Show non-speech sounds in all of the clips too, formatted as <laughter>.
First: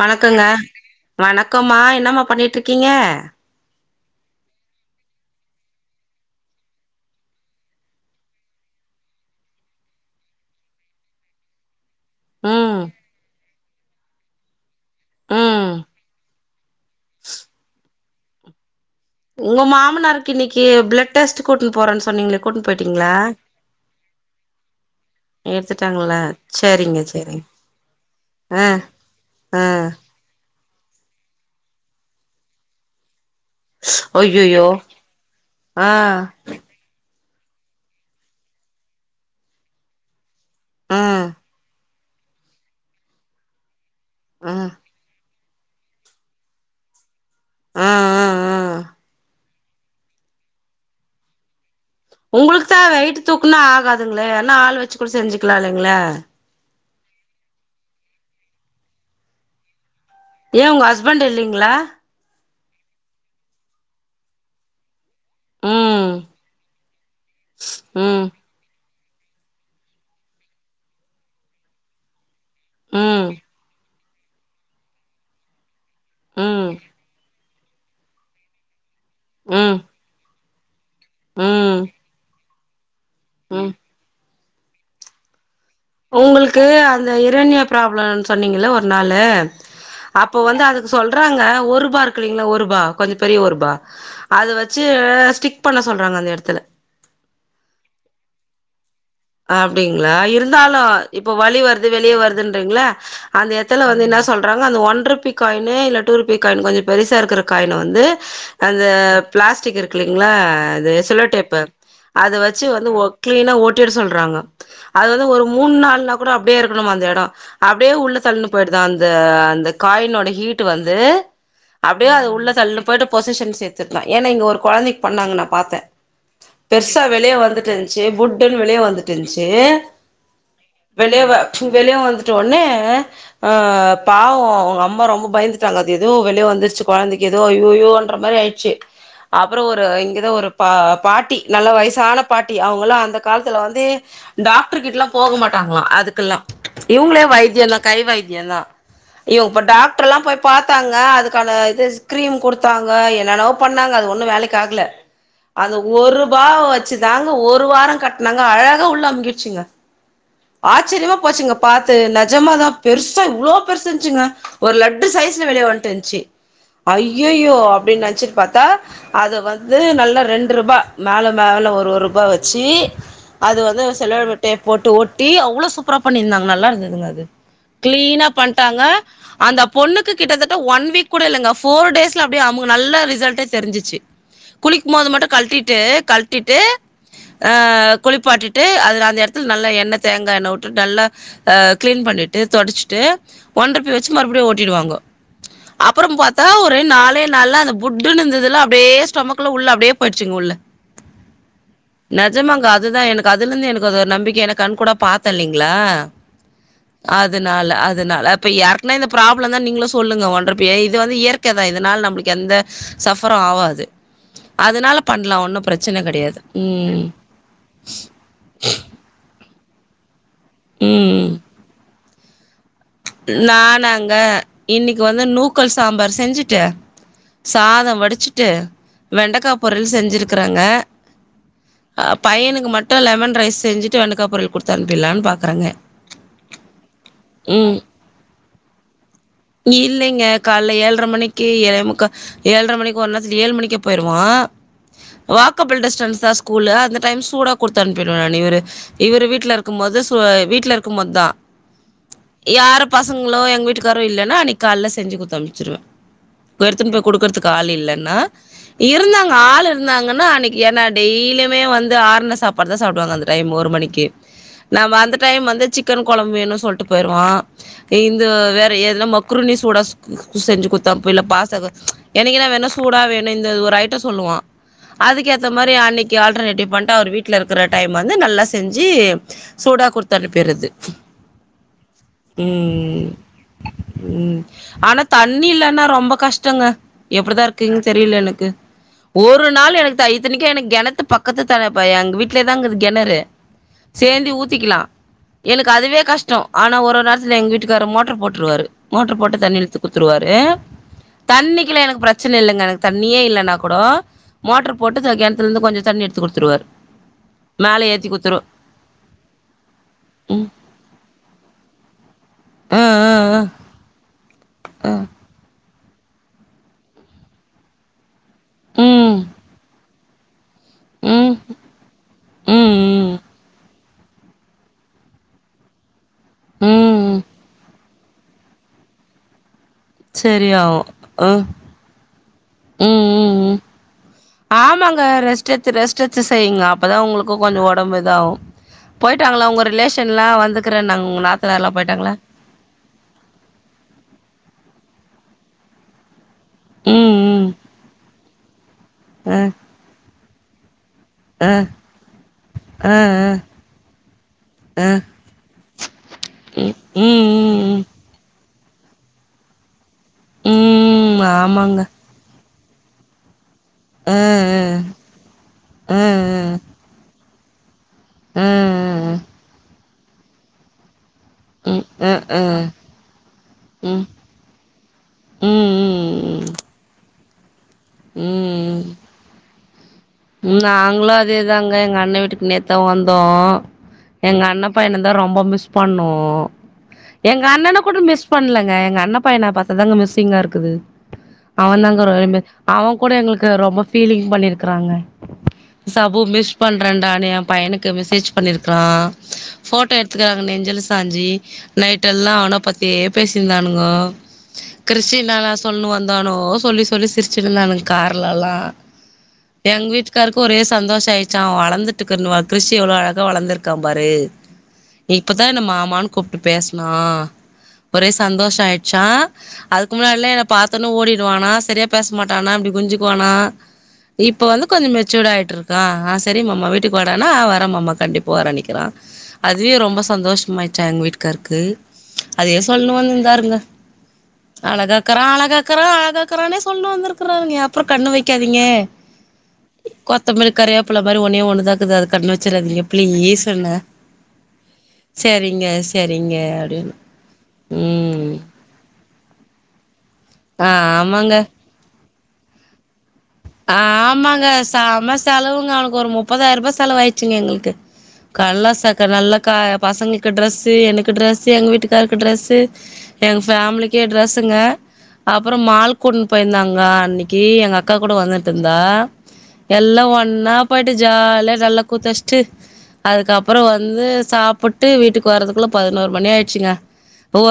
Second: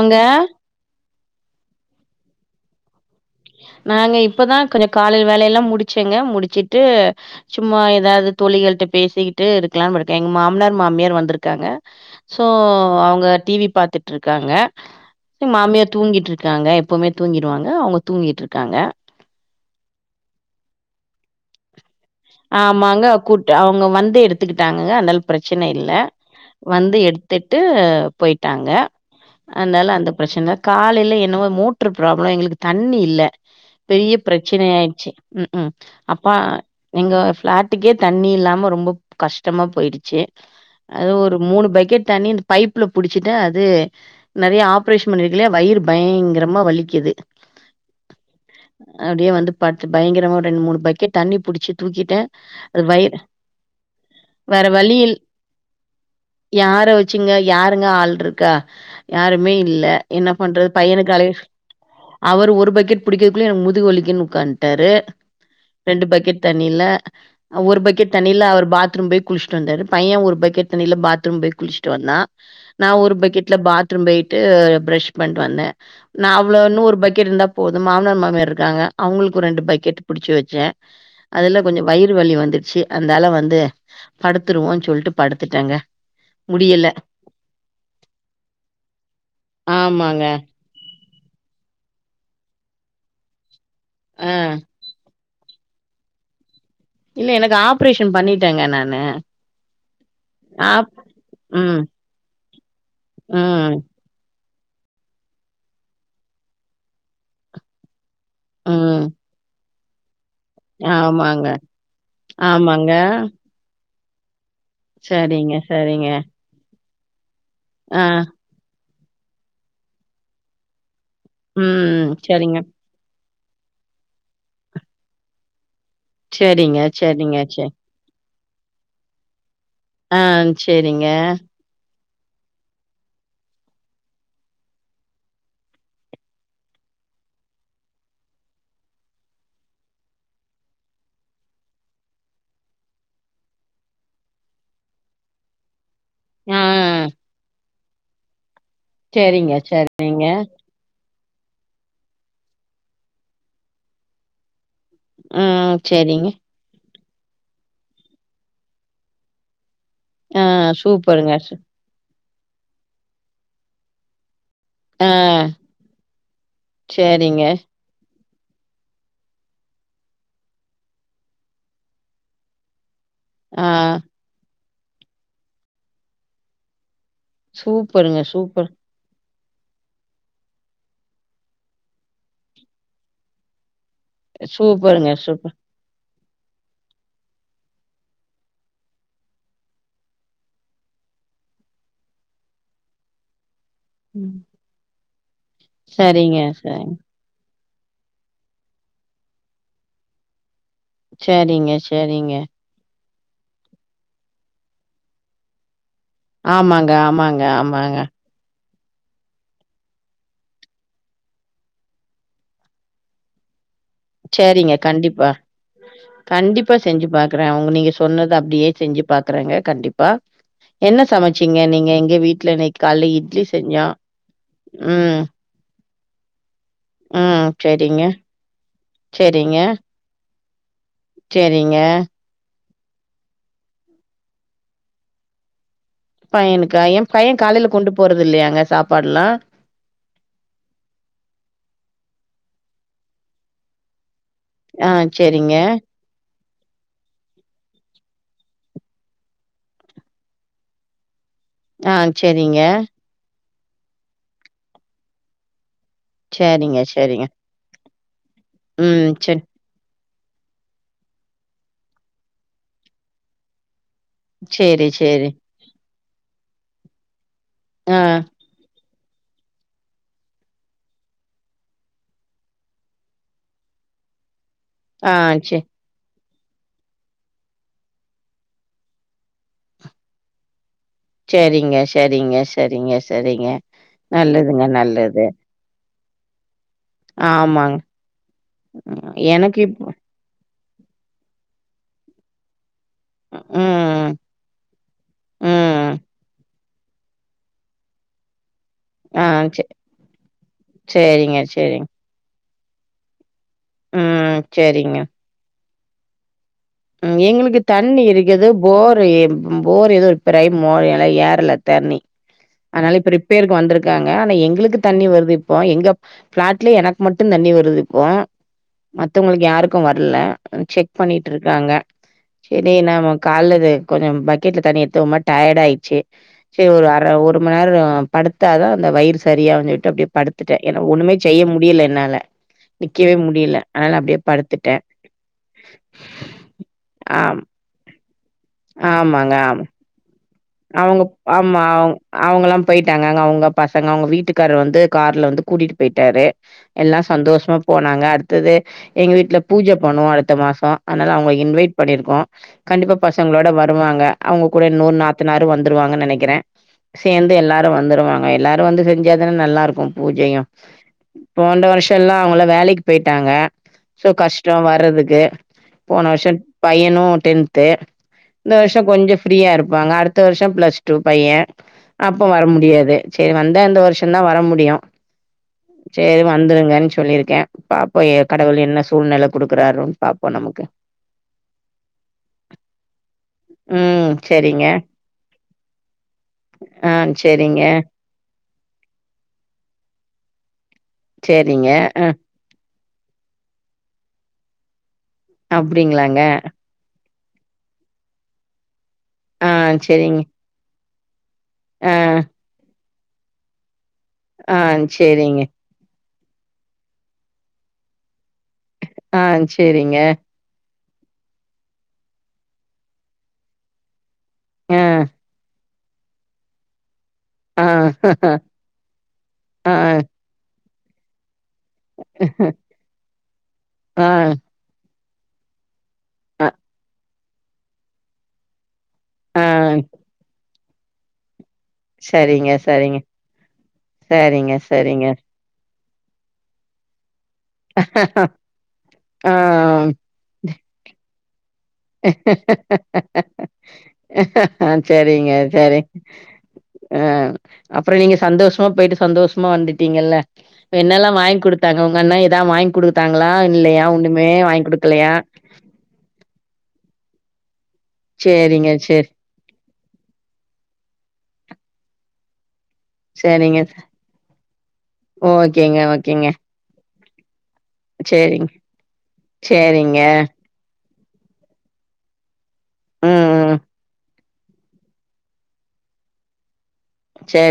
வணக்கங்க வணக்கம்மா என்னமா பண்ணிட்டு இருகீங்க நாங்க இப்போதா கொஞ்ச காலைல வேலையெல்லா முடிச்சேங்க முடிச்சிட்டு சும்மா ஏதாவது தோழிகள்ட்ட பேசிகிட்டு இருக்கலானு இருக்கேன் எங்க மாமனார் மாமியார் வந்திருக்காங்க சோ ம் அவுங்க டிவி பாத்துட் ருக்காங்க எங்க ம் மாமியார் தூங்கிட்டு இருக்காங்க எப்பவுமே தூங்கிடுவாங்க அவங்க தூங்கிட்டு இருக்காங்க உங்க மாமனார்க்கு இன்னைக்கு பிளட் டெஸ்ட் கூட்னு போறேன்னு சொன் ஆமாங்க கூட்டு அவங்க வந்து எடுத்துகிட்டாங்க அதுனால பிரச்சனை இல்ல எடுத்துட்டாங்களா வந்து சரிங்க சரிங்க எடுத்துட் த்துட்டு ஆ போயிட்டாங்க ஆ அதனால அந்த பிரச்சனை காலையில என்னவோ மோட்டர் ப்ராப்ளோ எங்களுக்கு தண்ணி இல்ல பெரிய பிரச்சனை ஐயையோ ஆய்டுச்சு ம் உ ஆ அப்பா எங்க பிளாட்டுகே தண்ணி இல்லாம ரொம்ப கஷ்டமா போய்டுச்சு அது ம் ஒரு மூணு பக்கெட் தண்ணி ந்த பைப்புல புடிசுட்டு அது நெறைய ம் ஆப்ரேஷன் பண்ணிருக்குல்லயா வயிறு பயங்கரமா வலிக்குது ஆ ஆ ஆ அப்படியே வந்து படுத்து பயங்கரமா ரெண்டு மூணு பக்கெட் தண்ணி புடிச் உங்களுக்கு தா வெயிட்டு தூக்குன்னா ஆகாதுங்களே வேன்னா வேற ஆளு வழி வச்சு இல் புடிச்சு செஞ்சுகலாங்கல யார வச்சுங்க யாருங்க ஆள் இருக்கா யாருமே இல்ல என்ன பண்றது ஏன் உங்க பையனுகு ஹஸ்பண்ட் அலைய இல்லைங்களா அவரு ஒரு பக்கெட் பிடிக்கதுகுள்ள எனக்கு முதுகு வலிக்கிதுன்னு உக்காந்துட்டாரு ரெண்டு ம் பக்கெட் தண்ணில ஒரு பக்கெட் ம் தண்ணியில அவர் பாத் பாத்ரூம் போய் குளிசுட்டு வந்தாரு பையன் ஒரு பக்கெட் தண்ணீர்ல பாத்ரூம் போய் குளிச்சுட்டு வந்தான் நான் ஒரு ம் பக்கெட்ல பாத் பாத்ரூம் போயிட்டு பிரஷ் பண்ட்டு வந்தே நான் ம் அவ்வளன்னு ஒரு பக்கெட் இருந்தா போது மாமனார் மாமியார் இருக்காங்க அவங்களுக்கு ரெண்டு ம் பக்கெட் புடிச்சு வச்சே ம் அதுல கொஞ்ச ம் வயிறு வலி வந்துடுச்சு அந்தால வந்து ம் படுத்துடுவோன்னு சொல்ட்டு படுத்துட்டேங்க ஒங்களுக்கு முடியல அந்த யுரானிய பராப்ளம்ன் சொன்னீங்கள்வ ஒரு நாளு ஆமாங்க அப்போ வந்து அது சொல்றாங்க ஒரு ருபா இருக்குலைங்களா ஒரு ருபா கொஞ்ச பெரிய ஒரு ருபா ஆ அது வச்சு ஸ்டிக் பண்ண சொல்றாங்க அந்த எடத்துல இல்ல எனக்கு ஆப்ரேஷன் பண்ணிட்டேங்க நானு அப்டிங்களா இருந்தாலு ஆப் இப்ப வழி ம் வருது வெளியே வருதுன்றீங்களே அந்த ம் ஏடத்துல வந்து என்ன ச் சொல்றாங்க அந்த ஒன் ருபி காயின்னு இல்ல டூ ருபி காயின் கொஞ்ச பெருசா இருக்குற காயின வந்து அந்த ம் பிளாஸ்டிக் இரு க்குலிங்க்ளா அது செல்லோ ஆமாங்க டேப்பு அத வச்சு வந்து ஆமாங்க ஒ கிளீனா ஓட்டிட சொல்றாங்க அது வந்து ஒரு சரிங்க மூண் சரிங்க நாள்னா கூட அப்டியே இருக்கணுமா அந்த எடொ அப்டியே ஆ உள்ள தள்னு போயிடு தா அந்த அந்த காயினோட ஹீட் வந்து அப்டியே ம் அது உள்ள சரிங்க தள்ளுனு போயிட்டு பொசிஷன் சேர்த்துக்லா ஏன்னா இங்க ஒரு கொழந்தைக்கு பண்ணாங்க நா பாத்தே சரிங்க, பெருசா வெளியே சரிங்க, சரி. வந்துட்டு ச்சு புட்டுன்னு வெளியே வந்துட்டு இருன்ச்சு ஆ சரிங்க. வெளிய வ ச்சு வெளியே வந்துட்ட ஒடனே ஆ பாவோ அவங்க அம்மா ரொம்ப பயந்துட்டாங்க அது எதோ வெளிய வந்துருச்சு கொழந்தைக்கு ஏதோ ஐயயோன்ற மாரி ஆயி ச்சு அப்புறோ ஒரு இங்கெதா ஒரு பா பாட்டி நல்லா வயசான பாட்டி அவங்களா அந்த காலத்துல வந்து டாக்டர் கிட்டல்லா போக மாட்டாங்களா அதுக்கெல்லா ஆ இவங்களே வைத்தியலா கை வைத்திய தா இவ சரிங்க, இப்ப டாக்டர் எல்லா சரிங்க. போய் பாத் பாங்க அதுக்கான இது ஸ்கிரீம் குடுத்தாங்க என்னென்னவோ பண்ணாங்க அது ஒண்ணு வேலைக்கு ஆகுல ம் அந்த சரிங்க. ஒருபா வ ச்சு தாங்க ஒரு வார கட்னாங்க அழகா உள்ள அமங்கிச்சுங்க ஆ ஆச்சரியமா சூப்பருங்க. போச்சுங்க சு பாத்து நஜமாதா பெருசா இவ்ளோ பெருசு இருச்சுங்க ஒரு லட்டு ஆ சைஸ்ல வெளிய வந்ட்டுன்ச்சு சரிங்க. ஐயய்யோ அப்டின்னு நெனச்சிட் பாத்தா அது வந்து நல்லா ரெண்டு ருபா மேல மேல ஒரு ஒரு ருபா வச்சி அது ஆ வந்து செல்லோ டேப் போட்டு ஒட்டி அவ்வளோ சூப்பரா பண்ணியிருந்தாங்க நல்லா இருந்ததுங்க அது சூப்பருங்க, கிளீனா சூப்பர். பண்டாங்க அந்த பொண்ணுக்கு கிட்டத்தட்ட ஒன் வீக் கூட இல்லங்க ஃபோர் டேஸ்ல அப்டியே அமுக்கு நல்ல ரிசல்டே தெரிஞ்சுச்சு குளிக்கும்போது சூப்பருங்க, மட்டு சூப்பர். கழ்ட்டிட்டு கழ்ட்டிட்டு ஆ குளிப்பாட்டிட்டு அதுல அந்த எடத்துல நல்லா எண்ணெ தேங்கா எண்ணெ வுட்டு நல்லா ஆ கிளீன் பண்ணிட்டு தொடச்சிட்டு ஒன் ரூபி வெ ச்சு ம். மறுபடியு ஓட்டிடுவாங்க அப்புறோ சரிங்க, பாத்தா ஒரே சரிங்க. நாளே நாள்ல அந்த புட்டுன்னு இருந்ததுலா அப்டியே ஸ்டமக்ல உள்ள அப்டியே போயிடுச்சுங்க உள்ள சரிங்க, சரிங்க. நெஜமாங்க அதுதா எனக்கு அதுல இருந்து அது ஒரு நம்பிக்க எனா கண் கூட பாத்தே இல்லைங்களா ஆமாங்க, ஆமாங்க, அதுனால ஆமாங்க. அதுனா அப்ப யர் னா இந்த ப்ராப்ளம் தா நீங்களு சொல்லுங்க ஒன் ருபிய இது வந்து இயற்கதா இதனால் நம்ப்ளுக்கு எந்த சஃபரரு ஆவாது சரிங்க, அதனால கண்டிப்பா. பண்லா ஒன்னு பிரச்சன கெடையாது ம் க்றே அவங்க நீங்க சொன்னது அப்டியே செஞ்சு பாக்குறாங்க கண்டிப்பா என்ன ம் சமச்சீங்க நீங்க எங்க வீட்ல இன்னைக் நானாங்க இன்னைக்கு ம், வந்து நூக்கல் சாம்பார் செஞ்சுட்டு ம் செரிங்க டு வெண்டக்கா பொர்யல் செஞ்சுருக்குறேகேங்க சரிங்க. ஆ பையனுக்கு மட்டு லெமன் ரைஸ் செஞ்சுட்டு வெண்டக்கா பொரியல் குடுத்து அனுப்பிட்லான்னு பாக்கறங்க பையனுக்கா எ பைய காலையில கொண்டு போறது இல்லையாங்க சாப்பாடுலா இல்லைங்க கால்ல ஏழ்ர மணிக்கு ஏழேமுக்கா ஏழர மணிக்கு ஒரு நா ஏழு மணிக்கு போயிருவா ஆ சரிங்க, வாக்கபிள் டிஸ்டன்ஸ் தா ஸ் கூலு அந்த டைம் சூடா கொடுத்து அனுப்பிருவேன் இவரு இவரு வீட்டுல இருக்கும் போது சூ வீட்ல இருக்கும்போ தா ஆ சரிங்க பசங்களோ எங்க வீட்டுக்காரோ இல்லன்னா அன்னைக்கு கால்ல செஞ்சு குத்து அம்ச்சிருவே சரிங்க, எடுத்துன் போய் சரிங்க. குடுக்கறதுக் காள் இல்லன்னு ம். இருந்தாங்க சரி, ஆளு இருந்தாங்கன்னா அன்னிக்கு ஏன்னா டெய்லியுமே வந்து ஆறுன சாப்பாடு தா சாப்ட்டுவாங்க அந்த டைம் ஒரு மணிக்கு சரி, நாம அந்த சரி. டைம் வந்து சிக் க்கன் கொழம்பு வேன்னு சொல்ட்டு போயிருவா ஆ, இந்த வேற எது நம் குருனி சூடா செஞ்சு குடுத்தா போ இல்ல பாஸ்து எனக்கு என்ன வேணு சூடா வேணு இந்த ஒரு ஐட்டோ சொல்லுவா ஆ. அதுக்கேத்த சே மாரி அன்னிக் க்கி ஆல்டர்னேட்டிவ் பண்ணிட்டு அவரு வீட்ல இருக்கிற டைம் வந்து நல்லா செஞ்சு சூடா குடுத்து அனுப்பிறது செரிங்க ம் ம் நல்லதுங்க, ஆனா நல்லது. தண்ணி இல்லன்னா ரொம்ப கஷ்டங்க எப்டிதா ஆமாங்க. இருக்கிங்க தெரில எனக்கு ம். ஒரு எனக்கு நாள் இப்போ எனக் இத்தனிக்க எனக்கு கெணத்து பக்கத்து இப்ப எங்க வீட்லயே தா இக்குது கெணறு ம், சேந்து ஊத்திக்கலா எனக்கு ம். அதுவே கஷ்டோ ஆனா ஒரு ஒரு நேரத்தில எங்க வீட்டுக்கார்ரு மோட்டர் போட்டுருவாரு மோட்டர் ஆ போட்டு தண்ணி சே இழுத்து குத்துருவாரு சரிங்க, தண்ணிக்கில்ல சரிங்க. எனக்கு பிரச்சன இல்லங்க எனக்கு தண்ணியே இல்லன்னா கூடோ ம். மோட்டர் சரிங்க. போட்டு கெணத்துல இருந்து கொஞ்சோ தண்ணி எடுத்து குடுத்துருவாரு ம் எங்களுக்கு மேல தண்ணி ஏத்தி குடுத்துரு இருக்குது போரு போர் எதோ ரிப்பேர் ம் ஆயி மோ ஏறல தண்ணி ஆ அதனால இப்ப ஆ ஆ ரிப்பேருக்கு வந்திருக்காங்க ஆனா எங்களுக்கு தண்ணி வருது இப்போ எங்க பிளாட்லய எனக்கு மட்டு தண்ணி வருது இப்ப ம் மத்தவங்களுக்கு யாருக்கு வரல செக் ம் க்காங்க செரி ம் நம்ம ம் கால்ல கொஞ்சோ பக்கெட்ல தண்ணி எத்து ஒரு மாரி டயட் ஆயிச்சு செரி ஒரு அர ம் ஒரு மணி நேரோ படுத்தாதா அந்த வயிறு செரியாவு அப்டின்னு சொல்ட்டு அப்டி படுத்துட்டே சரியாவு ஏன்னா ஒண்ணுமே அ செய்ய முடியல என்னால ம் நிக்கவே ம் முடியல ம் அதனால அப்டியே படுத்துட்டே ஆமாங்க ரெஸ்ட் எடுத்து ரெஸ்ட் எடுத்து செய்ங்க அப்பதா உங்களுக்கு ஆம் கொஞ்சோ ஒடம்பு இதாகு போயிட்டாங்ளா உங்க ரிலேஷன்லா வந்து அவுங்க ஆமா அவுங்க அவுங்கெலாம போய்ட்டாங்க அவங்க அவுங்க பசங்க அவுங்க வீட்டுக்காரு வந்து கார்ல வந்து கூட்டிட்டு போய்ட்டாரு எல்லா ம் சந்தோஷமா போனாங்க த்தது எங்க ம் வீட்ல அ பூஜ பண்ணவோ அடுத்த மாசோ அதனால அவங்களுக்கு அ இன்வைட் பண்ணிருக்கோ கண்டிப்பா அ பசங் அ களோ வருவாங்க அவங்க கூட அ இன்னெரு நாத்தநாரு வந்துருவாங்கனு நெனைக்கிறே ம் ம் சேந்து எல்லாரு ம் ம் வந்துருவாங்க எல்லாரு வந்து செஞ்சா தானா நல்லா இருக்கு ஓகேங்க ம் போன்ட ஆமாங்க வருஷோ எல்லா அவங்கெல்லா வேலைக்கு போயிட்டாங்க சோ அ கஷ்டோ அ வர்றதுக்கு அ அ போன வருஷோ பையனு டென்த்து அ அ இந்த வருஷோ கொஞ்சோ ஃப்ரீயா இருப்பாங்க அடுத்த வருஷோ பிளஸ் டூ பைய ம் அ அப்ப வர அ முடியாது சேரி வந்த அந்த ம் வருஷ தா வர முடியு ம் சேரி ம் வந்துருங்கன்னு சொல்லியிருக்கே பாப்போ கடவுள் ம் என்ன சூழ்நிலை கொடுக்குறாரு ம் நாங்களு அதேதாங்க எங்க அண்ண வீட்டுக்கு நேத் த்த வந்தோ ம் எங்க சரிங்க அண்ண பையன தா ரொம்ப மிஸ் பண்ணோ ஆ எங்க சரிங்க அண்ணண கூட மிஸ் பண்ணலங்க எங்க அண்ண பையனா பாத்தா தாங்க மிஸ்ஸிங்கா இருக்குது சரிங்க அவ தாங்க அ <unintelligible> அவ கூட எங்களுக்கு ரொம்ப ஃபீலிங் பண்ணிருக்குறாங்க சபு அப்டிங்களாங்க மிஸ் பண்றேன்டானு ஏ பையனுக்கு மெசேஜ் பண்ணிருக்கிறா ஆ போட்டோ சரிங்க எடுத்துக்கிறாங்க நெஞ்சில சாஞ்சி ஆ நைட் எல்லா அவன பத்தி யே பேசினிருந்தானுங்கோ ஆ கிருஷி சரிங்க நாலா சொல்னு வந்தானோ சொல்லி சொல்லி சிரிச்சுனுருந்தானுங்க கார்லல்லா அ செரிங்க அவருக்கு ஒரே சந்தோஷோ ஆயிடுச்சா அவ வளந்துட்டுக்குவா கிருஷ் எவ்ளோ அழகா வளந்திருக்கா பாரு ஆ இப்பதா என்ன மாமான்னு கூப்ட்டு பேசனா ஆ ஒரே சந்தோஷோ ஆயிடுச்சா ஆ அதுக்கு முன்னாட்லா என்ன பாத்தோன்னே ஓடிடுவானா செரியா பேச பேச மாட்டானா இப்டி குனுஞ்சுக்குவானா ஆ இப்ப வந்து கொஞ்சோ மெச்சூட் ஆயிட்டு இருக் கிறா அ செரி மாமா வீட்டுக்கு வாடானா வரேம் மாமா கண்டிப்பா வர நிக்கிறா ஆ அதுவே ரொம்ப சந்தோஷமாயிடுச்சா எங்க வீட்டுக்காரருக்கு சரிங்க அதைதே சொல்ணு சரிங்க வந்து இருந்தாருங்க சரிங்க சரிங்க அழகாக்கிறா அழகா க்கிறா அழகாக்கிறான்னே சொல்ண்னு வந்திருக்கறாங்க எப் ஆ ம் கொத்தமல்லி கரிவேப்புல மாரி ஒன்னே ஒண்ணுதாக்குது அத கண்ணு வெச்சிறாதிங்க பிளீஸ்ன்னு. அ செரிங்க செரி சரிங்க அப்டின்னு அ அப்புறோ நீங்க ம் சந்தோஷ் மா போய்ட்டு சந்தோஷ்மா வந்துட்டிங்கள்ல ஆ என்னெல்லா வாய்ங்க் ஆமாங்க குடுத்தாங்க உங்கண்ணா எதா வாய்ங்க் குடுத்தாங்களா? ஆ இல்லையா ஒண்ணுமே ஆம்மாங்க வாங்கி குடுக்கலையா சம செலவுங்க அவுனு ஒரு முப்பதாய்ருபா செலவாய்ச்சுங்க எங்குள்க்கு சேரிங்க கல்லாசக்க சேரி நல்லா க பசங்கள்க்கு ட்ரெஸ்ஸு எனுக்கு ட்ரெஸ்ஸு எங் வீட்டுக்காருக்கு டிரெஸ்ஸு. எங் சேரிங்க ஃபேமிலிக்கே டிரெஸ்ஸுங்க. அப்புறோ ஓகேங்க மால்க் ஓகேங்க கூட்ன் போயிந்தாங்க அன்னிக் கி எங்கக்கா கூட சேரிங்க வந்துட்டுந்தா. சேரிங்க எல்லா ஒன்னாப் போய்ட்டு ஜால்யா நல்லா கூத்தச்ட்டு ம் அதுக்கப்புறோ ம் வந்து சாப்பு ட்டு வீட்டுக்கு வரதுக்குள்ள பதினோரு மணி ஆயிர்ச்சுங்க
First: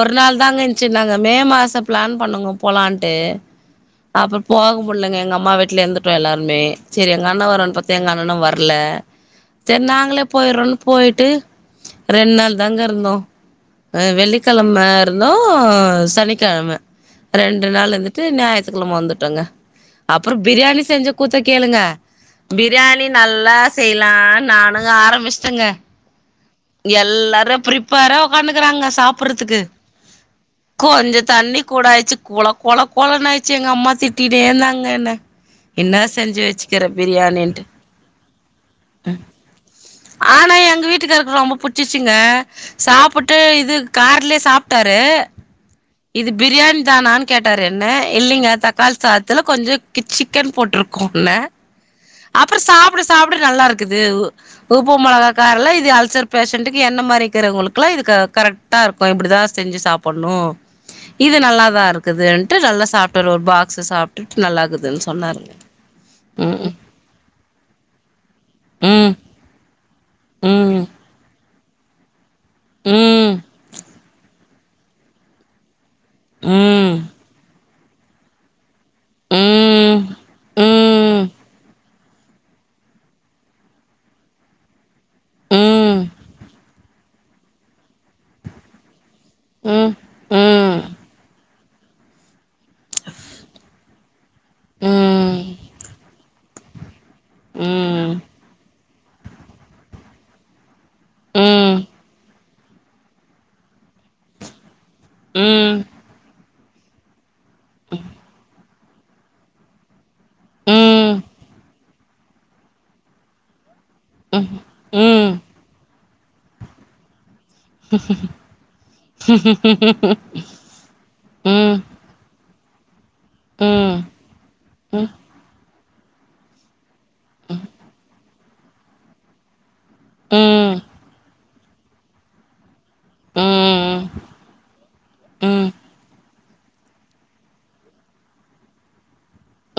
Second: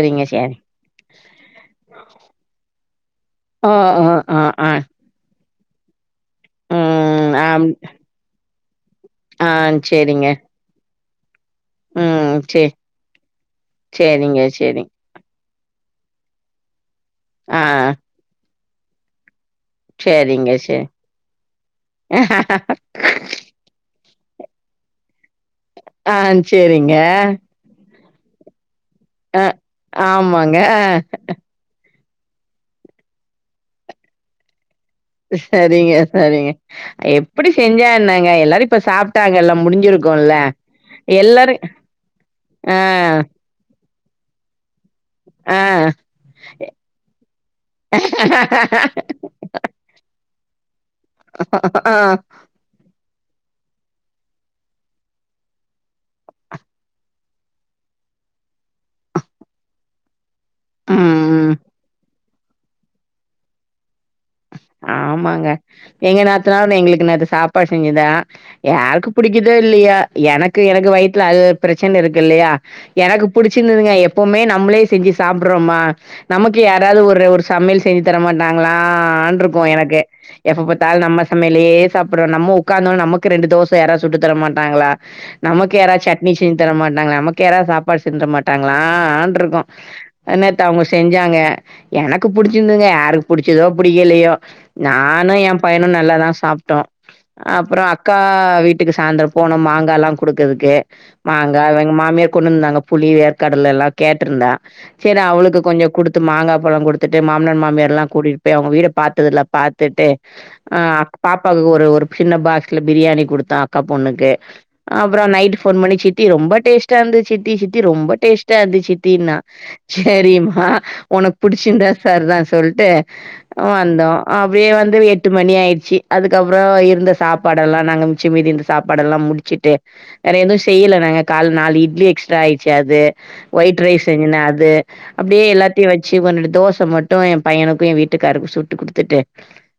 ஒரு நாள் சேரி தாங்க ச்சிந்தாங்க மே மாச பிளான் பண்ணோங்க போலான்ட்டு ஆ ஆ ஆ அப்பற் ஆ போக முல்லங்க. அம்மா வீட்ல இருந்துட்டோ எல்லார்மே செரி எங்க ம் அண்ண ஆம் வருவான் பாத்தா எங்க அண்ணனு வர்ல. ஆ செர் நாங்ளே சேரிங்க போய்றோன்னு போய்ட்டு ரெண் ம் நாள் சே தாங்க இருந்தோ அ சேரிங்க சேரி வெள்ளிக்கெழம ருந்தோ சனிக்கெழம ஆ ரெண்டு நாள் இந்துட்டு ஞாய்த்துக்கெழம வந்துட்டங்க. அப்புற சேரிங்க பிரியாணி சேரி செஞ்ச கூத்த கேளுங்க பிரியாணின் நல்லா செய்யலான் நானு ஆரம்பிச்டங்க ஆ சேரிங்க எல்லாரு ப்ரி பேரா ஒக்கான்னுக்குறாங்க ஆ சாப்பட்றதுக்கு ஆமாங்க ஆ கொஞ்ச தண்ணி கூட ஆயிச்சு கொல கொல கொலன்னு ஆயிச்சி எங்க அம்மா திட்டிட்டே இந்தாங்க என்ன. சரிங்க என்ன செஞ்சு சரிங்க வச்சுக்கிற எப்பிடி பிரியாணின்ட்டு செஞ்சா என்னங்க எல்லாரு இப்ப சாப்ட்டாங்கள்லா முடிஞ்சிரு ஆனா எங்க வீட்டுக்காருக்கு ரொம்ப புட்ச்சிச்சிங்க ஆ, சாப்புட்டு இது கார்லே சாப் டாரு ஆ. இது பிரியாணி தானான் கேட்டாரு என்ன இல்லிங்க தக்காளி சாதத்துல கொஞ்சோ கிச் சிக்கன் போட்ருக்கோ உள்ள ஆ அப்புற சாப்ட சாப்ட நல்லாருக்குது உ உப்பு மொளகா காரல்லா இது அல்சர் பேஷண்டக்கு என்ன மாரி இக்கறவங்குளுக்குல்லா இது க கரெக் ட்டாருக்கு இப்டிதா செஞ்சு சாப்பன்னு. ம், இது ம். நல்லாதா இருக்குதுன்ட்டு நல்லா சாப்ட்டாரு ஒரு பாக்ஸ சாப்ட்டுட்டு நல்லாக்குது ஆமாங்க எங்க நாத்தனாவு நெ எங்குளுக்கு நேத்து சாப்பாடு செஞ்சுந்தா யாருக்கு ம் புடிக்கி தோ இல்லையா எனக்கு ம் எனக்கு வயித்ல அது பிரச்சின இருக்கு இல்லியா எனக்கு ம் புடிச்சிந்துதுங்க எப்பவுமே நம்ளே செஞ்சி சாப்ட்றமா நமக்கு ம் யாராவ்து ஒரு ஒரு சமையல் செஞ்சி தர மாட்டாங்ளான்ரு க்கு எனக்கு ம் எப்ப பாத்தாலு நம்ம ம் சமைலியே சாப்பிட்றோ நம்மொ உக்காந்தொனே நமக்கு ரெண்டு தோச யாரா சுட்டுத்தர மாட்டாங்களா ம் நமக்கு யாரா ம் சட்னி செஞ் சு தர மாட்டாங்களா நமக்கு யாராவ் சாப்பாடு செஞ்ச்ற மாட்டாங்ளான்ருக்கு. ம் அ ம் ம் ம் நேத்து ம் அவுங்க செஞ்சாங்க எனக்கு புடிச்சிந்துதுங்க யாருக் புடிச்சிதோ புடிக்கலையோ நானு எம் பையனு நல்லாதா சாப்ட்டோ அப்புறோ ம் அக்கா வீட் ட்டுக்கு சாயந்தர போனோ மாங்கால்லா குடுக்கதுக்கு மாங்கா வெங் மாமியா கொண்ணு வந்தாங்க புளி வேர்க்கடல எல்லா கேட்ருந்தா செரி அவுளுக்கு கொஞ்சோ குடுத்து மாங்காப் பழோ குடு துட்டு மாம்னார் மாமியார்ல்லா கூட்டிட் போய் அவுங்க வீட டுதுல பாத்துட்டு அ அக் பாப்பாக்கு ஒரு ஒரு சின்ன பாக்ஸ்ல பிரியாணி குடுத்தா அக்கா பொண்ணுக்கு அப்புறோ நைட்டு ஃபோன் பண்ணி சிட்டி ரொம்ப டேஸ்ட்டா இருந்துது சிட்டி சி ட்டி ரொம்போ டேஸ்டா இருந்துது சிட்டின்னா செரிம்மா உன ம் ம் புடிச்சிந்தா சர்தான் சொல்ட்டு ம் வந்தோ அப்பிடியே வந்து ம் எ ட்டு மணி ஆயிர்ச்சி அதுக்கப்புறோ இருந்த சாப்பாடெல்லா நாங்க மிச்ச மீதி இருந்த சாப்பாடெல்லா முடிச்சிட்டு வேற எது ம் செய்ல நாங்க கால்ல நால் இட்லி எக்ஸ் ட்ரா ஆயிர்ச்சி அது ம் ஒயிட் ம் ரைஸ் செஞ்சிந்தே அது அப்டியே ம் எல்லாத்தியு வெச்சி ஒன்ரண்டு தோச ம ட்டு எம் பையனுக்கு எ வீட்டுக்காருக்கு சுட்டு குடுத்துட்டு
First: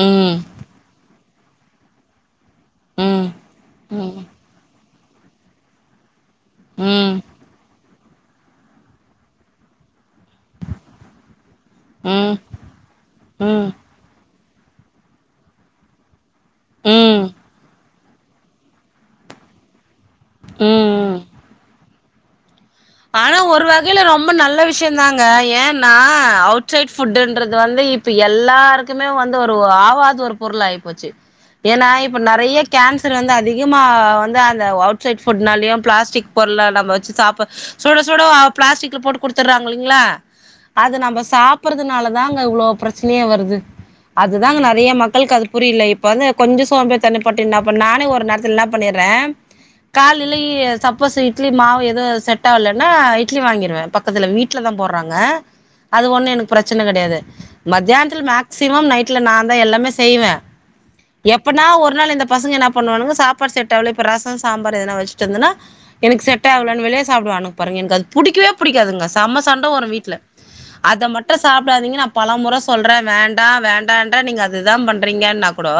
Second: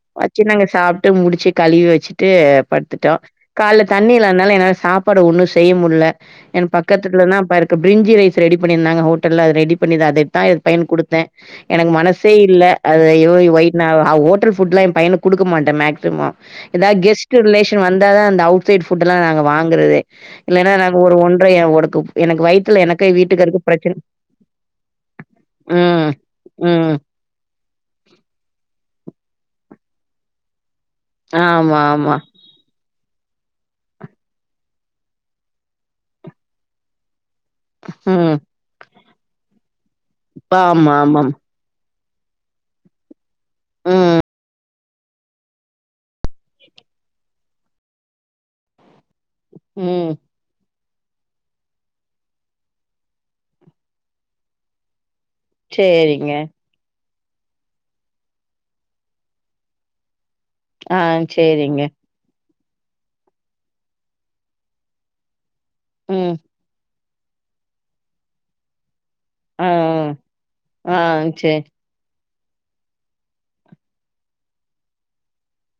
ம் ம் வச்சு நாங்க சாப்ட்டு முடிச்சி கழுவி வச்சுட்டு படுத்துட்டோ ம் கால்ல தண்ணி ம் இல்லானால என்னால சாப்பாடு ஒன்னு செய்ய முடில என் பக்கத்து வீட்லனா பா இருக்க பிரிஞ்சி ரைஸ் ரெடி பண்ணிருந்தாங்க ஹோட்டல்ல அது ரெடி பண்ணிதா அதத்தா என் பையனுக் குடுத்தே எனக்கு மனசே ம் இல்ல அதயோ வய் நா ஆ ஹோட்டல் ஃபுட்ல்லா என் பையனுக் குடுக்க மாட்டே மேக்சிமம் எதாது ம் கெஸ்ட்டு ரிலேஷன் வந்தா அந்த அவுட் சைட் ஃபுட் எல்லா நாங்க வாங்குறதே ம் இல்லைன்னா நா ஒரு ம் ஒன்றய ஒர்க்கு எனக்கு வயித்துல எனக்கு ஆனா ஒரு வீட்டுக்காருக்கு பிரச்சன வகையில ரொம்ப நல்ல விஷயோந்தாங்க ஏன்னா ம் அவுட் சைட் ம் ஃபுட்டு து வந்து இப்ப எல்லாருக்குமே வந்து ஒரு ஆவாது ஒரு பொருள் ஆயி போச்சு ஆமா ஏன்னா ஆமா இப்ப நெறைய கேன்சர் வந்து அதிகமா வந்து அந்த அவுட் சைட் ஃபுட்னாலயு பிளாஸ்டிக் பொருள நம்ம வச்சு சாப் சுட சுட ம் பிளாஸ்டிக்ல போட்டு குடுத்துறாலிங்க இல்லங்களா ஆமா அத நம்ம ஆமாம் சாப் பறதுனால தாங்க இவ்ளோ பிரச்சனயே வர்து ம் அதுதாங்க நெறைய மக்களுக்கு அது புரில இப்ப வந்து கொஞ்சோ சோம்பேரி தணப்பட்டு இன்னா பண்ண நானே ஒரு நேரத்துல என்ன பண்ணிறே ம் காலில சப்போஸ் இட்லி மாவு எதோ செட் டா இல்லென்னா இட்லி வாங்கிருவே பக்கத்துல வீட்டுலதா போட்றாங்க அது சேரிங்க ஒண்ணு எனக்கு பிரச் சன கெடையாது மத்தியானத்துல மேக்சிமம் நைட்ல நா தா எல்லாமே செய்வே ஆ எப்பனா சேரிங்க ஒரு நாள் இந்த பசங்க என்னா பண்ணுவானுங்க சாப்பாடு செட் ஆவல இப்ப ரசோ சாம்பார் எதனா வச்சுட்டு வந்தனா எனக்கு ம் செட் ஆவலனு வெளி சாப்டுவானுங்க பாருங்க எனக்கு அது புடிக்கவே பிடிக்காதுங்க சம சண்ட ஆ வரு வீட்டுல ஆ அத மட்டு சேரி சாப்டாதீங்கென்னு பலமுற சொல்கிறே வேண்டா வேண்டாண்ட நீங்க அது தா பண்ணுறீங்கென்னா கூடோ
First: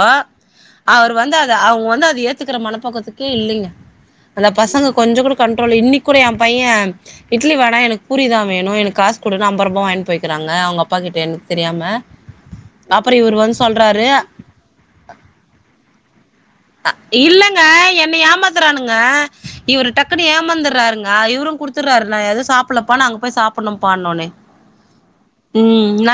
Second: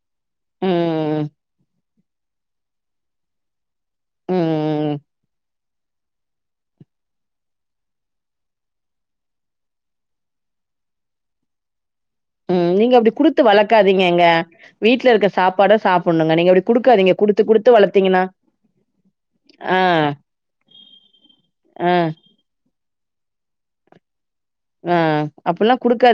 அவர் ம் வந்து அத அவுங்க வந்து அத ஏத்துக்கிற மனப்பக்குவத்துக்கே இல்லிங்க அந்த பசங்க ம் கொஞ்சோ கூட கண்ட்ரோல் இல் இன்னைகு கூட ஏ பையே இட்லி வேணா எனக்கு பூரிதா வேணு எனக்கு காசு குடுனு அம்பறுரூபா வாங்கின் போய்கிறாங்க அவுங்க அப்பா கிட்டேந்து எனக்கு தெரியாம உம் நீங்க அப்டி அப்புற இவர் குடுத்து வந்து சொல்றாரு வளக்காதீங்கங்க வீட்ல இருக்க சாப்பாட சாப்புணுங்க நீங்க அப்டி குடுக்காதீங்க குடுத்து இல்லங்க குடுத்து என்ன வளத்தீங்கன்னா ஏமாத்துறானுங்க ஆ இவரு டக்குனு ஏமாந்துறாருங்க அ இவரு ஆ குடுத்துறாரு நா எதுவு சாப்பிடலப்பா நா அங்க போய் சாப்பணும்பா ஒண்னோனே அ அப்பெல்லா குடுக்காதிங்